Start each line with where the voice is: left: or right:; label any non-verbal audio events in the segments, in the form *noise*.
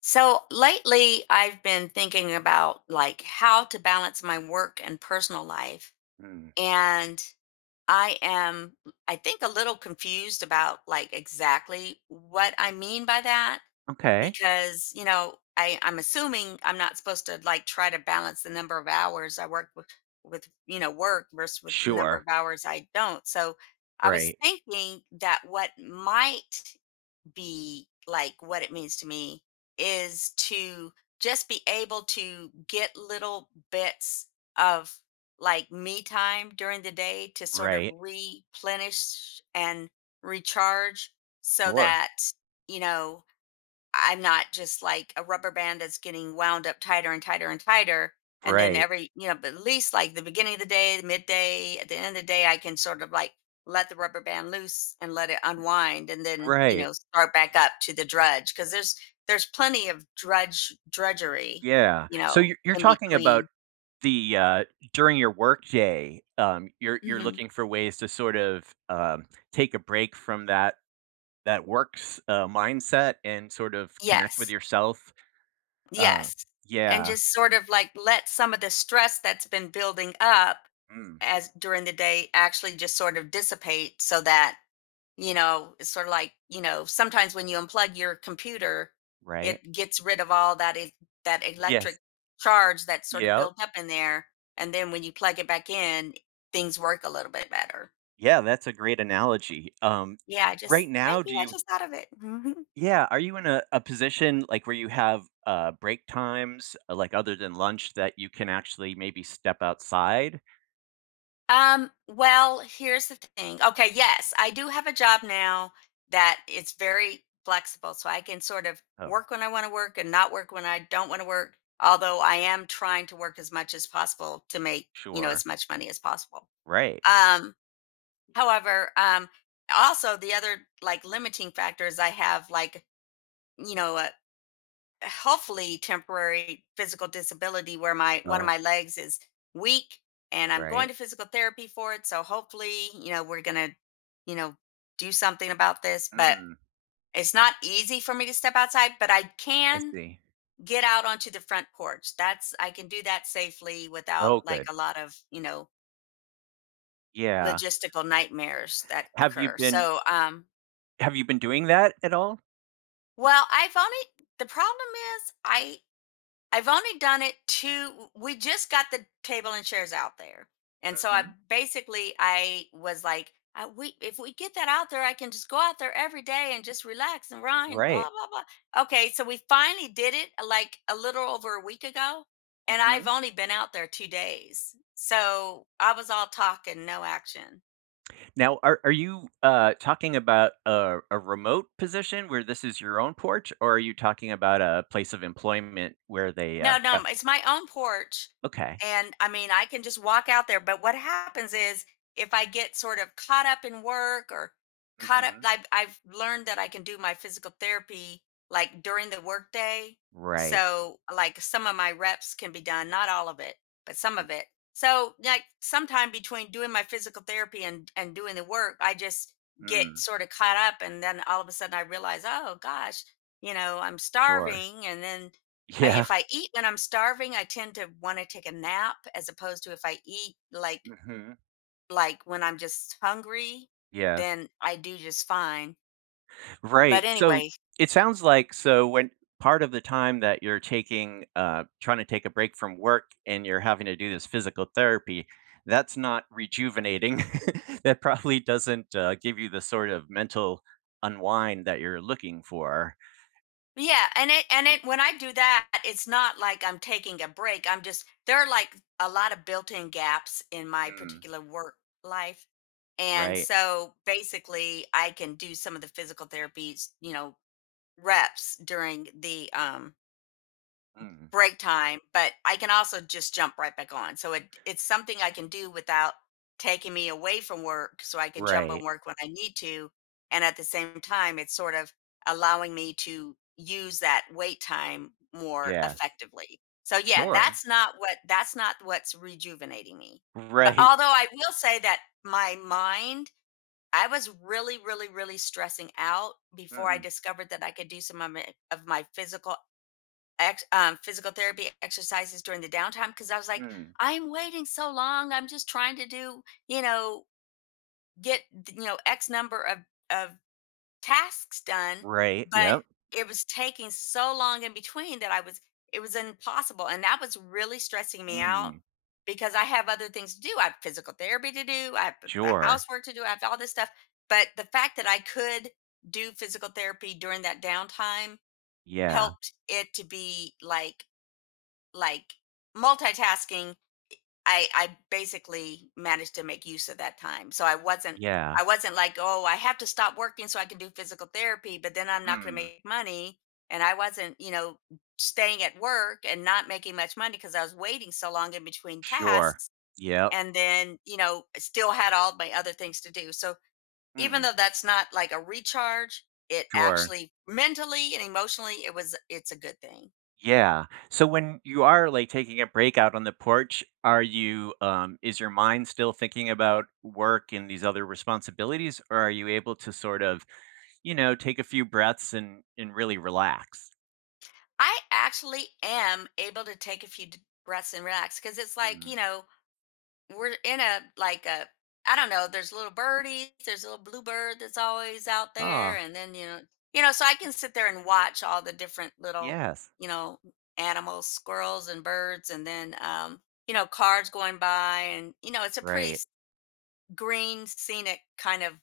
left: So lately, I've been thinking about how to balance my work and personal life.
right: Mm,
left: And I am, I think, a little confused about exactly what I mean by that
right: okay.
left: because, you know, I'm assuming I'm not supposed to try to balance the number of hours I work with, you know, work versus with the number
right: Sure.
left: of hours I don't. So I was
right: Right.
left: thinking that what might be like what it means to me is to just be able to get little bits of me time during the day to sort of
right: Right.
left: replenish and recharge so
right: Sure.
left: that you know I'm not just like a rubber band that's getting wound up tighter and tighter and tighter. And then
right: Right.
left: every, you know, but at least like the beginning of the day, midday, at the end of the day, I can sort of like let the rubber band loose and let it unwind and then, you
right: Right.
left: know, start back up to the drudge. Cause there's plenty of drudge, drudgery,
right: Yeah.
left: you
right: So
left: know,
right: you're
left: in
right: talking about
left: between.
right: the during your workday, you're
left: hmm
right: looking for ways to sort of, take a break from that works, mindset and sort of connect with
left: Yes.
right: yourself. Uh,
left: Yes, and
right: yeah.
left: just sort of like let some of the stress that's been building up
right: Mm,
left: as during the day actually just sort of dissipate so that, you know, it's sort of like, you know, sometimes when you unplug your computer,
right: right?
left: it gets rid of all that that
right: Yes.
left: electric charge that's sort of
right: Yeah.
left: built up in there. And then when you plug it back in, things work a little bit better.
right: Yeah, that's a great analogy.
left: Yeah, I
right: Right
left: just
right: now,
left: thank
right: do
left: you. I
right: you
left: just thought of it. *laughs*
right: yeah, are you in a position, like, where you have, break times, like, other than lunch that you can actually maybe step outside?
left: Well, here's the thing. Okay, yes, I do have a job now that it's very flexible, so I can sort of
right: Oh,
left: work when I want to work and not work when I don't want to work, although I am trying to work as much as possible to make, you know,
right: sure.
left: as much money as possible.
right: Right.
left: Um, however, also the other like limiting factor is I have like, you know, hopefully temporary physical disability where my one of
right: Oh,
left: my legs is weak and I'm going
right: right.
left: to physical therapy for it. So hopefully, you know, we're going to, you know, do something about this, but
right: Mm,
left: it's not easy for me to step outside, but I
right: I
left: can
right: see.
left: get out onto the front porch. That's I can do that safely without
right: Oh,
left: like
right: good.
left: a lot of, you know,
right: Yeah.
left: logistical nightmares that
right: Have you
left: occur.
right: been
left: So,
right: have you been doing that at all?
left: well, I've only the problem is I've only done it two. We just got the table and chairs out there, and so I
right: Mhm.
left: basically I was like, I, we if we get that out there, I can just go out there every day and just relax and run, blah
right: Right.
left: blah blah. Okay, so we finally did it like a little over a week ago, and I've
right: Mhm.
left: only been out there 2 days, so I was all talk and no action.
right: Now are you talking about a remote position where this is your own porch, or are you talking about a place of employment where they,
left: No, no,
right: have
left: m it's my own porch,
right: okay.
left: and, I mean, I can just walk out there, but what happens is if I get sort of caught up in work or caught up
right: Mhm.
left: I've learned that I can do my physical therapy, like, during the workday,
right: Right.
left: so, like, some of my reps can be done, not all of it, but some of it. So, like, sometime between doing my physical therapy and doing the work, I just get
right: Mm,
left: sorta caught up, and then all of a sudden I realize, "Oh gosh, you know, I'm
right: sure.
left: starving," and then
right: *laughs*
left: I,
right: Yeah.
left: if I eat when I'm starving, I tend to want to take a nap as opposed to if I eat
right: Mhm.
left: like when I'm just hungry,
right: Yes.
left: then I do just fine. But
right: Right. So
left: anyway,
right: it sounds like when part of the time that you're taking trying to take a break from work and you're having to do this physical therapy, that's not rejuvenating. *laughs* That probably doesn't give you the sort of mental unwind that you're looking for.
left: yeah, and it when I do that, it's not like I'm taking a break. I'm just there are like a lot of built-in gaps in my
right: Mm.
left: particular work life. And
right: Right.
left: so basically I can do some of the physical therapies, you know, reps during the
right: Mm.
left: break time, but I can also just jump right back on. So it it's something I can do without taking me away from work so I can jump
right: Right.
left: on work when I need to. And at the same time, it's sort of allowing me to use that wait time more
right: Yes.
left: effectively. So yeah,
right: Sure.
left: that's not what that's not what's rejuvenating me. But
right: Right.
left: although I will say that my mind, I was really, really, really stressing out before I
right: Mm.
left: discovered that I could do some of my physical physical therapy exercises during the downtime because I was like,
right: Mm.
left: I'm waiting so long. I'm just trying to do, you know, get you know X number of tasks done,
right: Right.
left: but
right: Yep.
left: it was taking so long in between that I was it was impossible, and that was really stressing me out
right: Mm.
left: because I have other things to do. I have physical therapy to do. I have the
right: Sure.
left: housework to do. I have all this stuff, but the fact that I could do physical therapy during that downtime
right: Yeah.
left: helped it to be like multitasking I basically managed to make use of that time so I wasn't
right: Yeah.
left: I wasn't like oh I have to stop working so I can do physical therapy but then I'm not going to
right: Mm.
left: make money and I wasn't you know staying at work and not making much money because I was waiting so long in between
right: Sure.
left: tasks
right: Yep.
left: and then you know still had all my other things to do so even
right: Mm.
left: though that's not like a recharge it
right: Sure.
left: actually mentally and emotionally it was it's a good thing.
right: Yeah. So when you are, like, taking a break out on the porch, are you, is your mind still thinking about work and these other responsibilities, or are you able to sort of, take a few breaths and really relax?
left: I actually am able to take a few breaths and relax because it's like,
right: Mhm.
left: you know, we're in a, I don't know, there's little birdies, there's a little bluebird that's always out there.
right: Ah,
left: And then, you know, so I can sit there and watch all the different little,
right: yes.
left: you know, animals, squirrels and birds, and then, you know, cars going by. And, you know, it's a pretty
right: Right.
left: green scenic kind of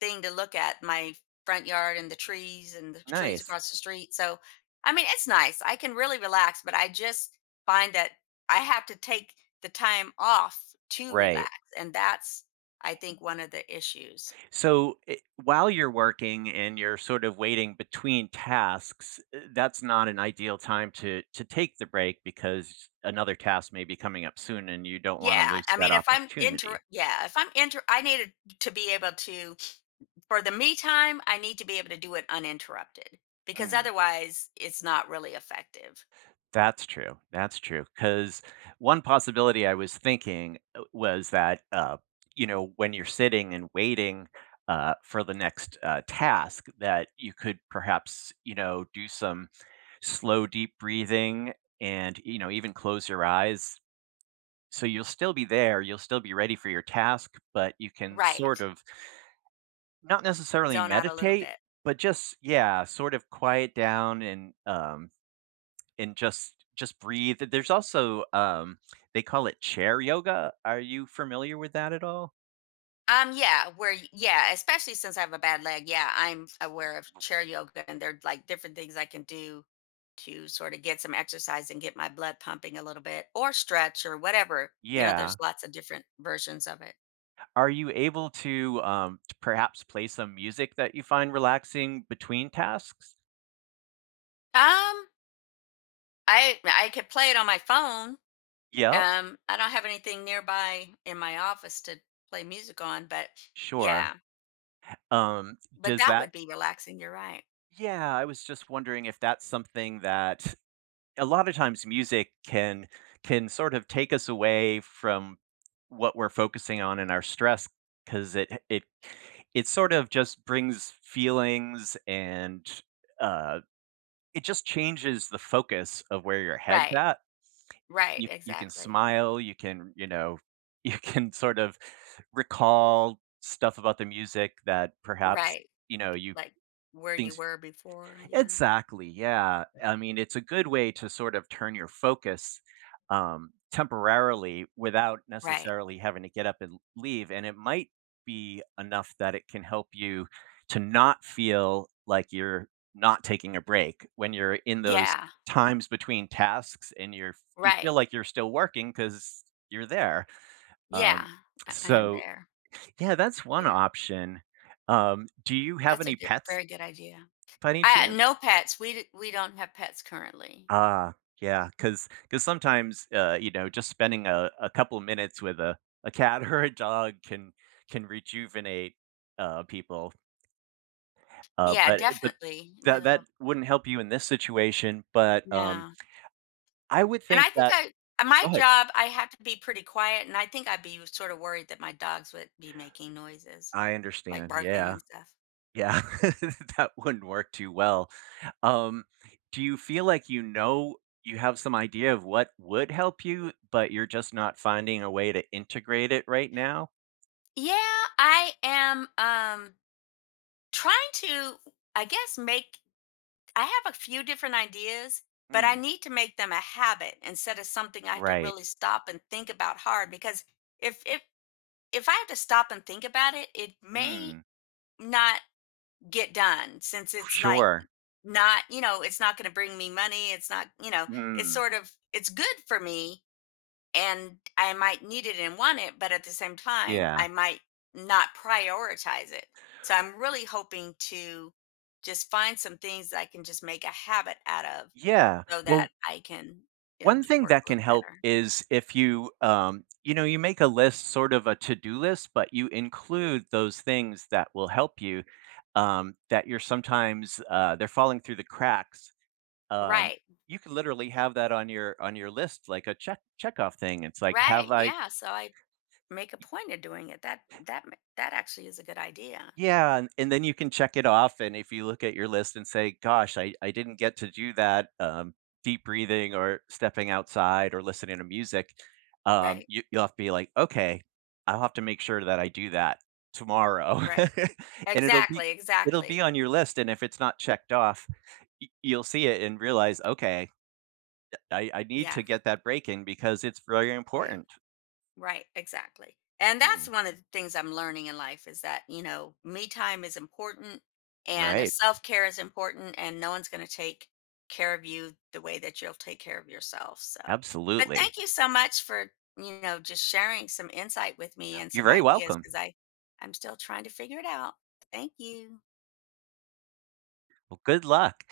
left: thing to look at my front yard and the trees
right: Nice.
left: across the street so I mean it's nice I can really relax but I just find that I have to take the time off to
right: Right.
left: relax and that's I think one of the issues.
right: So I while you're working and you're sort of waiting between tasks, that's not an ideal time to take the break because another task may be coming up soon and you don't want to
left: Yeah
right: lose
left: I
right: that
left: mean if I'm inter
right: opportunity.
left: yeah if I'm inter I needed to be able to for the me time I need to be able to do it uninterrupted because otherwise it's not really effective.
right: That's true, that's true. Because one possibility I was thinking, was that when you're sitting and waiting, for the next, task, that you could perhaps, do some slow, deep breathing and, even close your eyes. So you'll still be there, you'll still be ready for your task, but you can sort
left: Right,
right: of not necessarily
left: zone out a little
right: meditate,
left: bit.
right: but just yeah, sort of quiet down and just breathe. There's also, they call it chair yoga. Are you familiar with that at all?
left: Yeah, where, yeah, especially since I have a bad leg. Yeah, I'm aware of chair yoga and there are like different things I can do to sort of get some exercise and get my blood pumping a little bit or stretch or whatever. You know,
right: Yeah.
left: there's lots of different versions of it.
right: Are you able to perhaps play some music that you find relaxing between tasks?
left: Um, I could play it on my phone.
right: Yep,
left: I don't have anything nearby in my office to play music on, but
right: sure.
left: yeah,
right: Um,
left: but
right: does
left: that
right: that
left: would be relaxing. You're right.
right: yeah, I was just wondering if that's something that a lot of times music can sort of take us away from what we're focusing on in our stress because it sort of just brings feelings and uh, it just changes the focus of where your head's
left: Right.
right: at.
left: Right.
right: You can
left: Exactly.
right: smile, you can *laughs* you can sort of recall stuff about the music that perhaps
left: Right.
right: you know you
left: Like where you
right: things
left: were before. Yeah.
right: Exactly, yeah. I mean, it's a good way to sort of turn your focus, temporarily without
left: Right.
right: necessarily having to get up and leave, and it might be enough that it can help you to not feel like you're not taking a break when you're in those
left: Yeah.
right: times between tasks and you're you feel
left: Right.
right: like you're still working because 'cause you're there.
left: Yeah.
right: Um,
left: I am
right: so
left: there.
right: yeah, that's one
left: Here.
right: option. Do you have
left: That's a
right: any pets
left: very good idea.
right: by any
left: I
right: chance?
left: no pets. We don't have pets currently.
right: Ah, yeah, because sometimes, just spending a couple minutes with a cat *laughs* or a dog can rejuvenate, people, uh,
left: Yeah,
right: but it but
left: definitely. My
right: that that
left: little
right: wouldn't help you in this situation, but,
left: no.
right: I would
left: And
right: think
left: I think
right: that
left: I
right: go
left: my
right: ahead.
left: job I have to be pretty quiet, and I think I'd be sort of worried that my dogs would be making noises,
right: I
left: like
right: understand,
left: barking
right: yeah,
left: and stuff.
right: yeah, *laughs* that wouldn't work too well, um, do you feel like you have some idea of what would help you, but you're just not finding a way to integrate it right now?
left: Yeah, I am trying to I guess make I have a few different ideas, but I
right: Mm,
left: need to make them a habit instead of something I have to
right: right.
left: really stop and think about hard because if if I have to stop and think about it, it may
right: Mm.
left: not get done since it's like
right: Sure.
left: not, you know, it's not going to bring me money, it's not, you know, it's
right: Mm.
left: sort of it's good for me and I might need it and want it, but at the same time,
right: Yeah.
left: I might not prioritize it. So I'm really hoping to just find some things that I can just make a habit out of
right: Yeah.
left: so that
right: Well,
left: I can it'll
right: one
left: d
right: thing
left: work
right: that
left: a
right: can
left: little
right: help
left: better.
right: is if you you make a list, sort of a to-do list, but you include those things that will help you that you're sometimes they're falling through the cracks. Um
left: Right,
right: you can literally have that on your list like a check checkoff thing. It's like
left: right,
right: have I
left: yeah, so I make a point of doing it. That that ma that actually is a good idea.
right: yeah, and then you can check it off, and if you look at your list and say, "Gosh, I didn't get to do that," deep breathing or stepping outside or listening to music,
left: Right,
right: you you'll have to be like, "Okay, I'll have to make sure that I do that tomorrow."
left: right.
right: *laughs* And it'll be
left: Exactly,
right: it'll be
left: exactly.
right: on your list, and if it's not checked off, y you'll see it and realize, "Okay, I need
left: Yeah,
right: to get that break in because it's very
left: right.
right: important."
left: Right, exactly. And that's
right: Mm,
left: one of the things I'm learning in life is that, you know, me time is important and a
right: right,
left: self-care is important and no one's going to take care of you the way that you'll take care of yourself. So, but
right: absolutely.
left: thank you so much for, you know, just sharing some insight with me and
right: You're
left: some
right: very
left: ideas
right: welcome.
left: because I'm still trying to figure it out. Thank you.
right: Well, good luck.